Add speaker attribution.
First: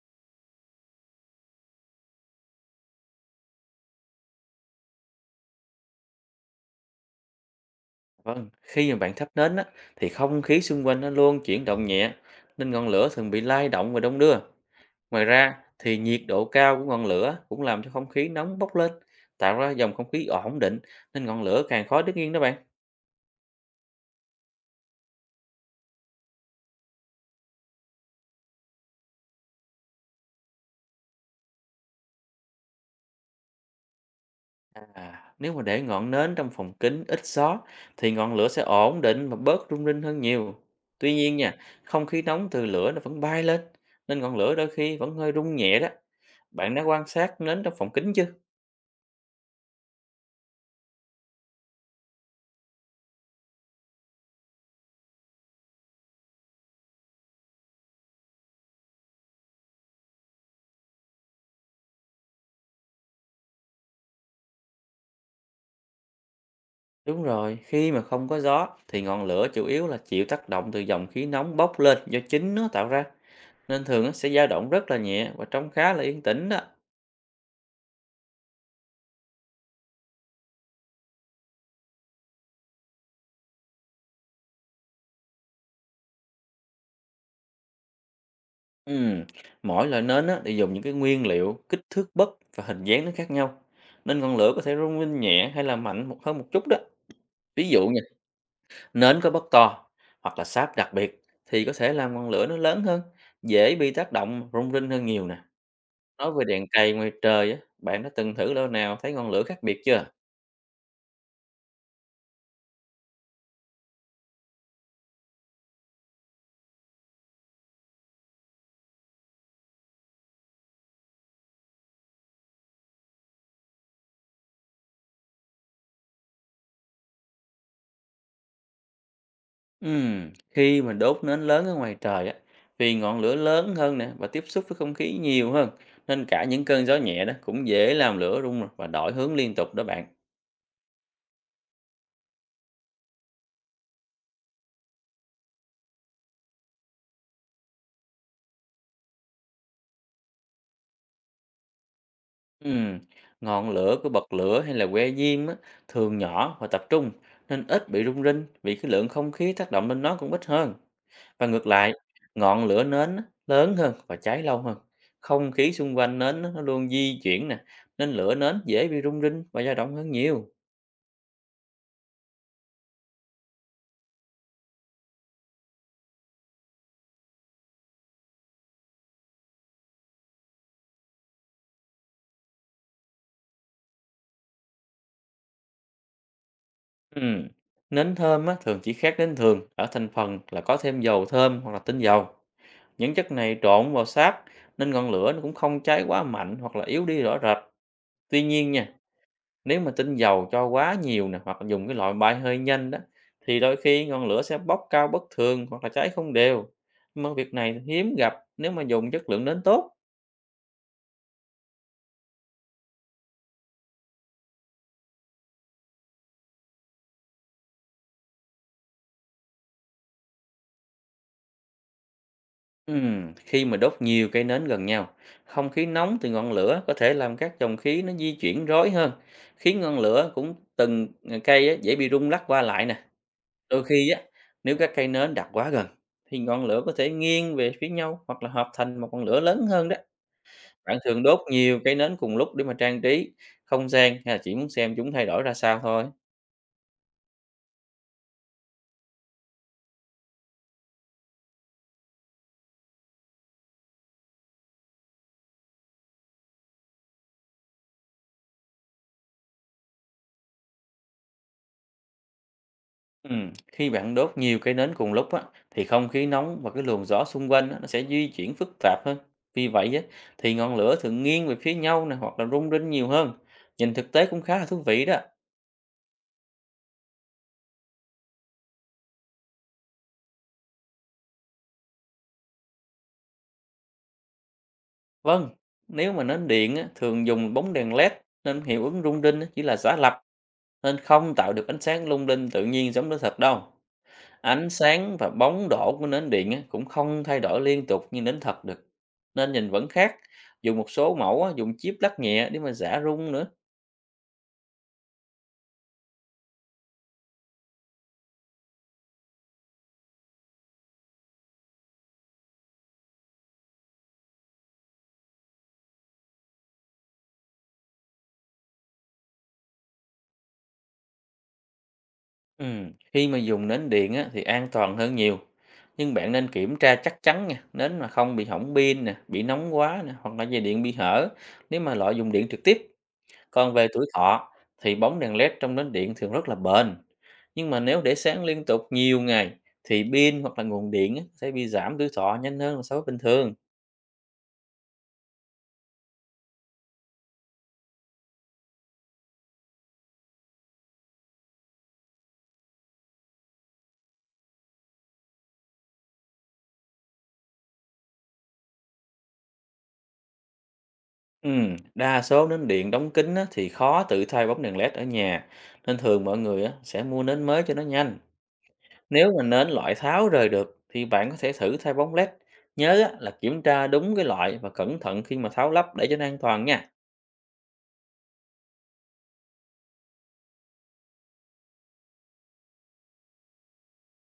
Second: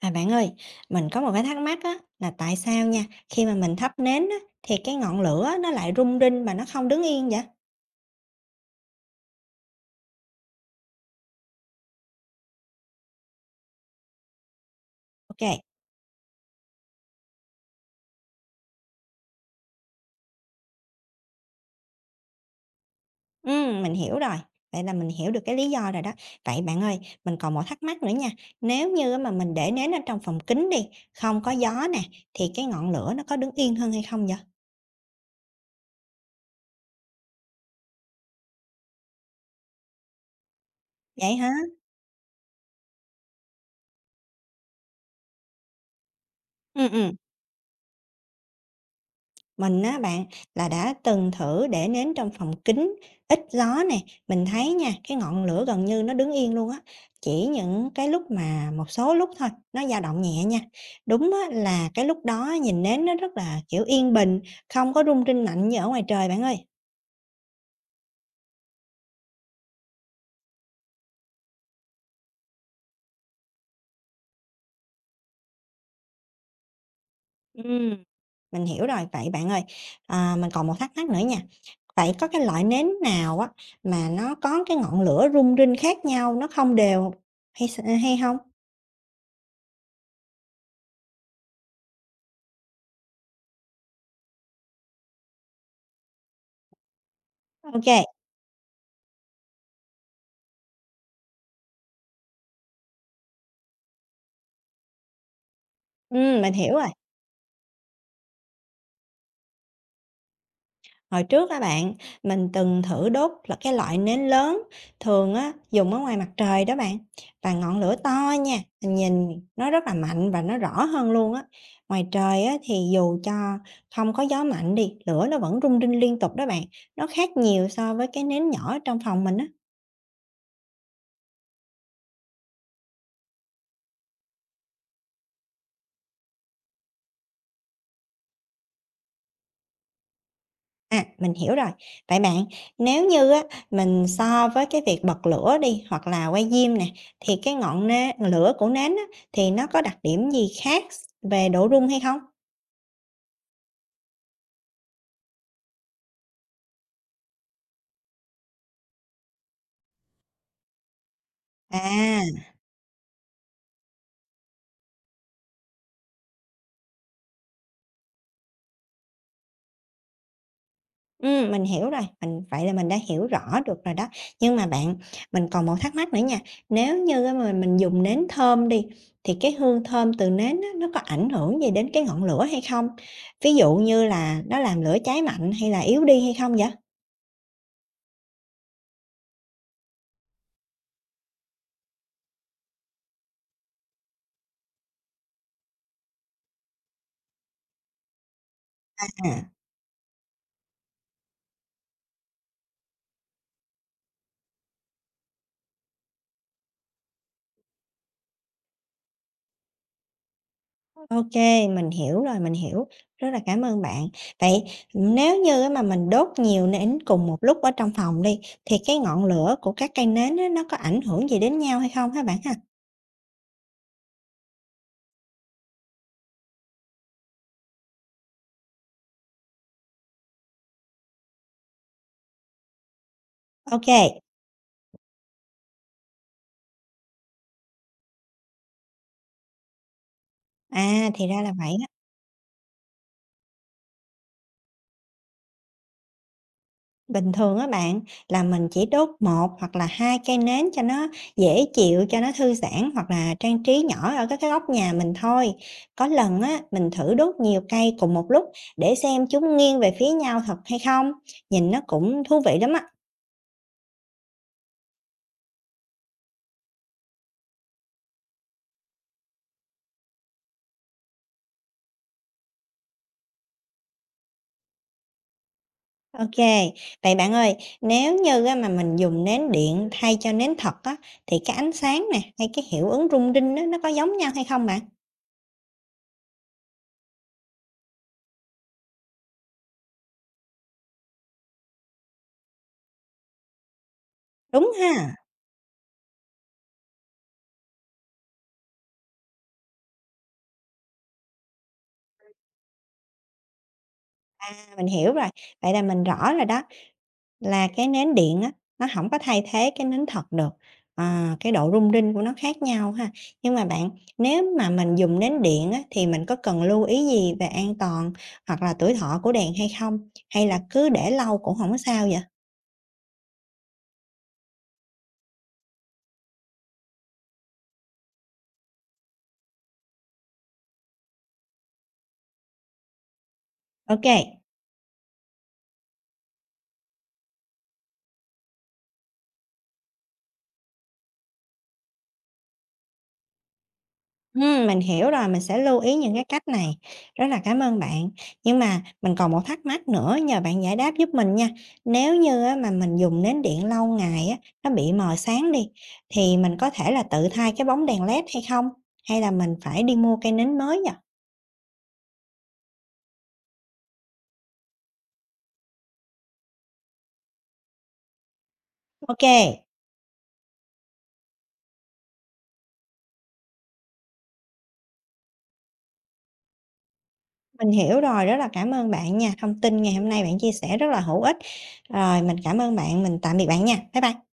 Speaker 1: À bạn ơi, mình có một cái thắc mắc á, là tại sao nha, khi mà mình thắp nến á, thì cái ngọn lửa nó lại rung rinh mà nó không đứng yên vậy?
Speaker 2: Vâng, khi mà bạn thắp nến á, thì không khí xung quanh nó luôn chuyển động nhẹ nên ngọn lửa thường bị lay động và đông đưa. Ngoài
Speaker 1: Ok,
Speaker 2: ra thì nhiệt độ cao của ngọn lửa cũng làm cho không khí nóng bốc lên, tạo ra dòng không khí ổn định nên ngọn lửa càng khó đứng yên đó bạn.
Speaker 1: ừ, mình hiểu rồi. Vậy là mình hiểu được cái lý do rồi đó. Vậy bạn ơi, mình còn một thắc mắc nữa nha. Nếu như á mà mình để nến ở trong phòng kín đi, không có gió nè, thì cái ngọn lửa nó có đứng yên hơn hay không vậy?
Speaker 2: À, nếu mà để ngọn nến trong phòng kín ít gió thì ngọn lửa sẽ ổn định và bớt rung rinh hơn nhiều. Tuy
Speaker 1: Vậy
Speaker 2: nhiên
Speaker 1: hả?
Speaker 2: nha, không khí nóng từ lửa nó vẫn bay lên nên ngọn lửa đôi khi vẫn hơi rung nhẹ đó. Bạn đã
Speaker 1: Ừ
Speaker 2: quan
Speaker 1: ừ.
Speaker 2: sát nến trong phòng kín chưa?
Speaker 1: Mình á bạn, là đã từng thử để nến trong phòng kín, ít gió này mình thấy nha, cái ngọn lửa gần như nó đứng yên luôn á, chỉ những cái lúc mà một số lúc thôi, nó dao động nhẹ nha. Đúng á là cái lúc đó nhìn nến nó rất là, kiểu, yên bình, không có rung rinh mạnh như ở ngoài trời bạn ơi.
Speaker 2: Đúng rồi, khi mà không có gió thì ngọn lửa chủ yếu là chịu tác động từ dòng khí nóng bốc lên do chính nó tạo ra, nên thường nó sẽ dao động rất là nhẹ và trông khá là yên tĩnh đó.
Speaker 1: Ừm. Mình hiểu rồi, vậy bạn ơi, à, mình còn một thắc mắc nữa nha, vậy có cái loại nến nào á mà nó có cái ngọn lửa rung rinh khác nhau, nó không đều hay không
Speaker 2: Ừm, Mỗi loại nến á, thì dùng những cái nguyên liệu, kích thước bất và hình dáng nó khác nhau, nên ngọn lửa có thể rung lên nhẹ hay là mạnh một hơn một chút đó. Ví
Speaker 1: ok
Speaker 2: dụ
Speaker 1: kê,
Speaker 2: nha, nến có bất to hoặc là sáp đặc biệt thì có thể làm ngọn lửa nó lớn hơn, dễ bị tác động rung rinh hơn nhiều nè. Nói về
Speaker 1: mình
Speaker 2: đèn
Speaker 1: hiểu rồi.
Speaker 2: cầy ngoài trời á, bạn đã từng thử lâu nào thấy ngọn lửa khác biệt chưa?
Speaker 1: Hồi trước các bạn, mình từng thử đốt là cái loại nến lớn, thường á dùng ở ngoài mặt trời đó bạn, và ngọn lửa to nha, mình nhìn nó rất là mạnh và nó rõ hơn luôn á. Ngoài trời á thì dù cho không có gió mạnh đi, lửa nó vẫn rung rinh liên tục đó bạn, nó khác nhiều so với cái nến nhỏ ở trong phòng mình á.
Speaker 2: Khi mà đốt nến lớn ở ngoài trời á, vì ngọn lửa lớn hơn nè và tiếp xúc với không khí nhiều hơn, nên cả những cơn gió nhẹ đó cũng dễ làm lửa rung rồi và đổi hướng liên tục đó bạn.
Speaker 1: À, mình hiểu rồi. Vậy bạn, nếu như á, mình so với cái việc bật lửa đi hoặc là quay diêm nè, thì cái ngọn nê lửa của nến á, thì nó có đặc điểm gì khác về độ rung hay không?
Speaker 2: Ừm, ngọn lửa của bật lửa hay là que diêm á, thường nhỏ và tập trung nên ít bị rung rinh vì cái lượng không khí tác động lên nó cũng ít hơn. Và ngược lại,
Speaker 1: À,
Speaker 2: ngọn lửa nến á, lớn hơn và cháy lâu hơn. Không khí xung quanh nến á, nó luôn di chuyển nè, nên lửa nến dễ bị rung rinh và dao động hơn nhiều.
Speaker 1: mình hiểu rồi, vậy là mình đã hiểu rõ được rồi đó. Nhưng mà bạn, mình còn một thắc mắc nữa nha, nếu như á, mà mình dùng nến thơm đi, thì cái hương thơm từ nến á, nó có ảnh hưởng gì đến cái ngọn lửa hay không? Ví dụ như là nó làm lửa cháy mạnh hay là yếu đi hay không vậy?
Speaker 2: Ừm, Nến thơm á, thường chỉ khác nến thường ở thành phần là có thêm dầu thơm hoặc là tinh dầu. Những chất này trộn vào sáp nên ngọn lửa nó cũng không cháy quá mạnh hoặc là yếu đi rõ rệt. Tuy nhiên nha,
Speaker 1: À.
Speaker 2: nếu mà tinh dầu cho quá nhiều nè hoặc là dùng cái loại bay hơi nhanh đó thì đôi khi ngọn lửa sẽ bốc cao bất thường hoặc là cháy không đều. Nhưng mà việc này hiếm gặp nếu mà dùng chất lượng nến tốt.
Speaker 1: OK, mình hiểu rồi, mình hiểu. Rất là cảm ơn bạn. Vậy nếu như á mà mình đốt nhiều nến cùng một lúc ở trong phòng đi, thì cái ngọn lửa của các cây nến á, nó có ảnh hưởng gì đến nhau hay không hả bạn ha?
Speaker 2: Khi mà đốt nhiều cây nến gần nhau, không khí nóng từ ngọn lửa có thể làm các dòng khí nó di chuyển rối hơn, khiến ngọn lửa cũng từng cây á, dễ bị rung lắc qua lại nè. Đôi khi
Speaker 1: OK,
Speaker 2: á, nếu các cây nến đặt quá gần, thì ngọn lửa có thể nghiêng về phía nhau hoặc là hợp thành một ngọn lửa lớn hơn đó. Bạn
Speaker 1: à,
Speaker 2: thường
Speaker 1: thì
Speaker 2: đốt
Speaker 1: ra là vậy
Speaker 2: nhiều
Speaker 1: á.
Speaker 2: cây nến cùng lúc để mà trang trí không gian hay là chỉ muốn xem chúng thay đổi ra sao thôi?
Speaker 1: Bình thường á bạn, là mình chỉ đốt một hoặc là 2 cây nến cho nó dễ chịu, cho nó thư giãn hoặc là trang trí nhỏ ở các cái góc nhà mình thôi. Có lần á, mình thử đốt nhiều cây cùng một lúc để xem chúng nghiêng về phía nhau thật hay không, nhìn nó cũng thú vị lắm á.
Speaker 2: Khi bạn đốt nhiều cây nến cùng lúc á, thì không khí nóng và cái luồng gió xung quanh á, nó sẽ di chuyển phức tạp hơn. Vì vậy á, thì ngọn lửa thường nghiêng về phía nhau nè hoặc là rung rinh nhiều hơn. Nhìn thực tế cũng khá là thú vị đó.
Speaker 1: OK, vậy bạn ơi, nếu như á mà mình dùng nến điện thay cho nến thật á, thì cái ánh sáng nè, hay cái hiệu ứng rung rinh á, nó có giống nhau hay không bạn?
Speaker 2: Vâng, nếu mà nến điện á, thường dùng bóng đèn LED nên hiệu ứng rung rinh á, chỉ là giả lập nên không tạo được ánh sáng lung linh tự nhiên giống nến thật đâu. Ánh
Speaker 1: Đúng ha,
Speaker 2: sáng và bóng đổ của nến điện á, cũng không thay đổi liên tục như nến thật được. Nên nhìn vẫn khác. Dùng một số mẫu á, dùng chip lắc nhẹ để mà giả rung nữa.
Speaker 1: à, mình hiểu rồi. Vậy là mình rõ rồi đó, là cái nến điện á, nó không có thay thế cái nến thật được, à, cái độ rung rinh của nó khác nhau ha. Nhưng mà bạn, nếu mà mình dùng nến điện á, thì mình có cần lưu ý gì về an toàn hoặc là tuổi thọ của đèn hay không? Hay là cứ để lâu cũng không có sao vậy?
Speaker 2: Khi mà dùng nến điện á, thì an toàn hơn nhiều. Nhưng bạn nên kiểm tra chắc chắn nha, nến mà không bị hỏng pin nè, bị nóng quá nè, hoặc là dây điện bị hở nếu mà loại dùng điện trực tiếp. Còn về tuổi
Speaker 1: OK.
Speaker 2: thọ thì bóng đèn LED trong nến điện thường rất là bền. Nhưng mà nếu để sáng liên tục nhiều ngày thì pin hoặc là nguồn điện á, sẽ bị giảm tuổi thọ nhanh hơn là so với bình thường.
Speaker 1: Mình hiểu rồi, mình sẽ lưu ý những cái cách này. Rất là cảm ơn bạn. Nhưng mà mình còn một thắc mắc nữa nhờ bạn giải đáp giúp mình nha. Nếu như á, mà mình dùng nến điện lâu ngày á, nó bị mờ sáng đi, thì mình có thể là tự thay cái bóng đèn LED hay không? Hay là mình phải đi mua cây nến mới nhỉ?
Speaker 2: Đa số nến điện đóng kín á, thì khó tự thay bóng đèn LED ở nhà. Nên thường mọi người á, sẽ mua nến mới cho nó nhanh.
Speaker 1: OK,
Speaker 2: Nếu mà nến loại tháo rời được thì bạn có thể thử thay bóng led. Nhớ á, là kiểm tra đúng cái loại và cẩn thận khi mà tháo lắp để cho nó an toàn nha.
Speaker 1: mình hiểu rồi, rất là cảm ơn bạn nha. Thông tin ngày hôm nay bạn chia sẻ rất là hữu ích. Rồi, mình cảm ơn bạn, mình tạm biệt bạn nha. Bye bye.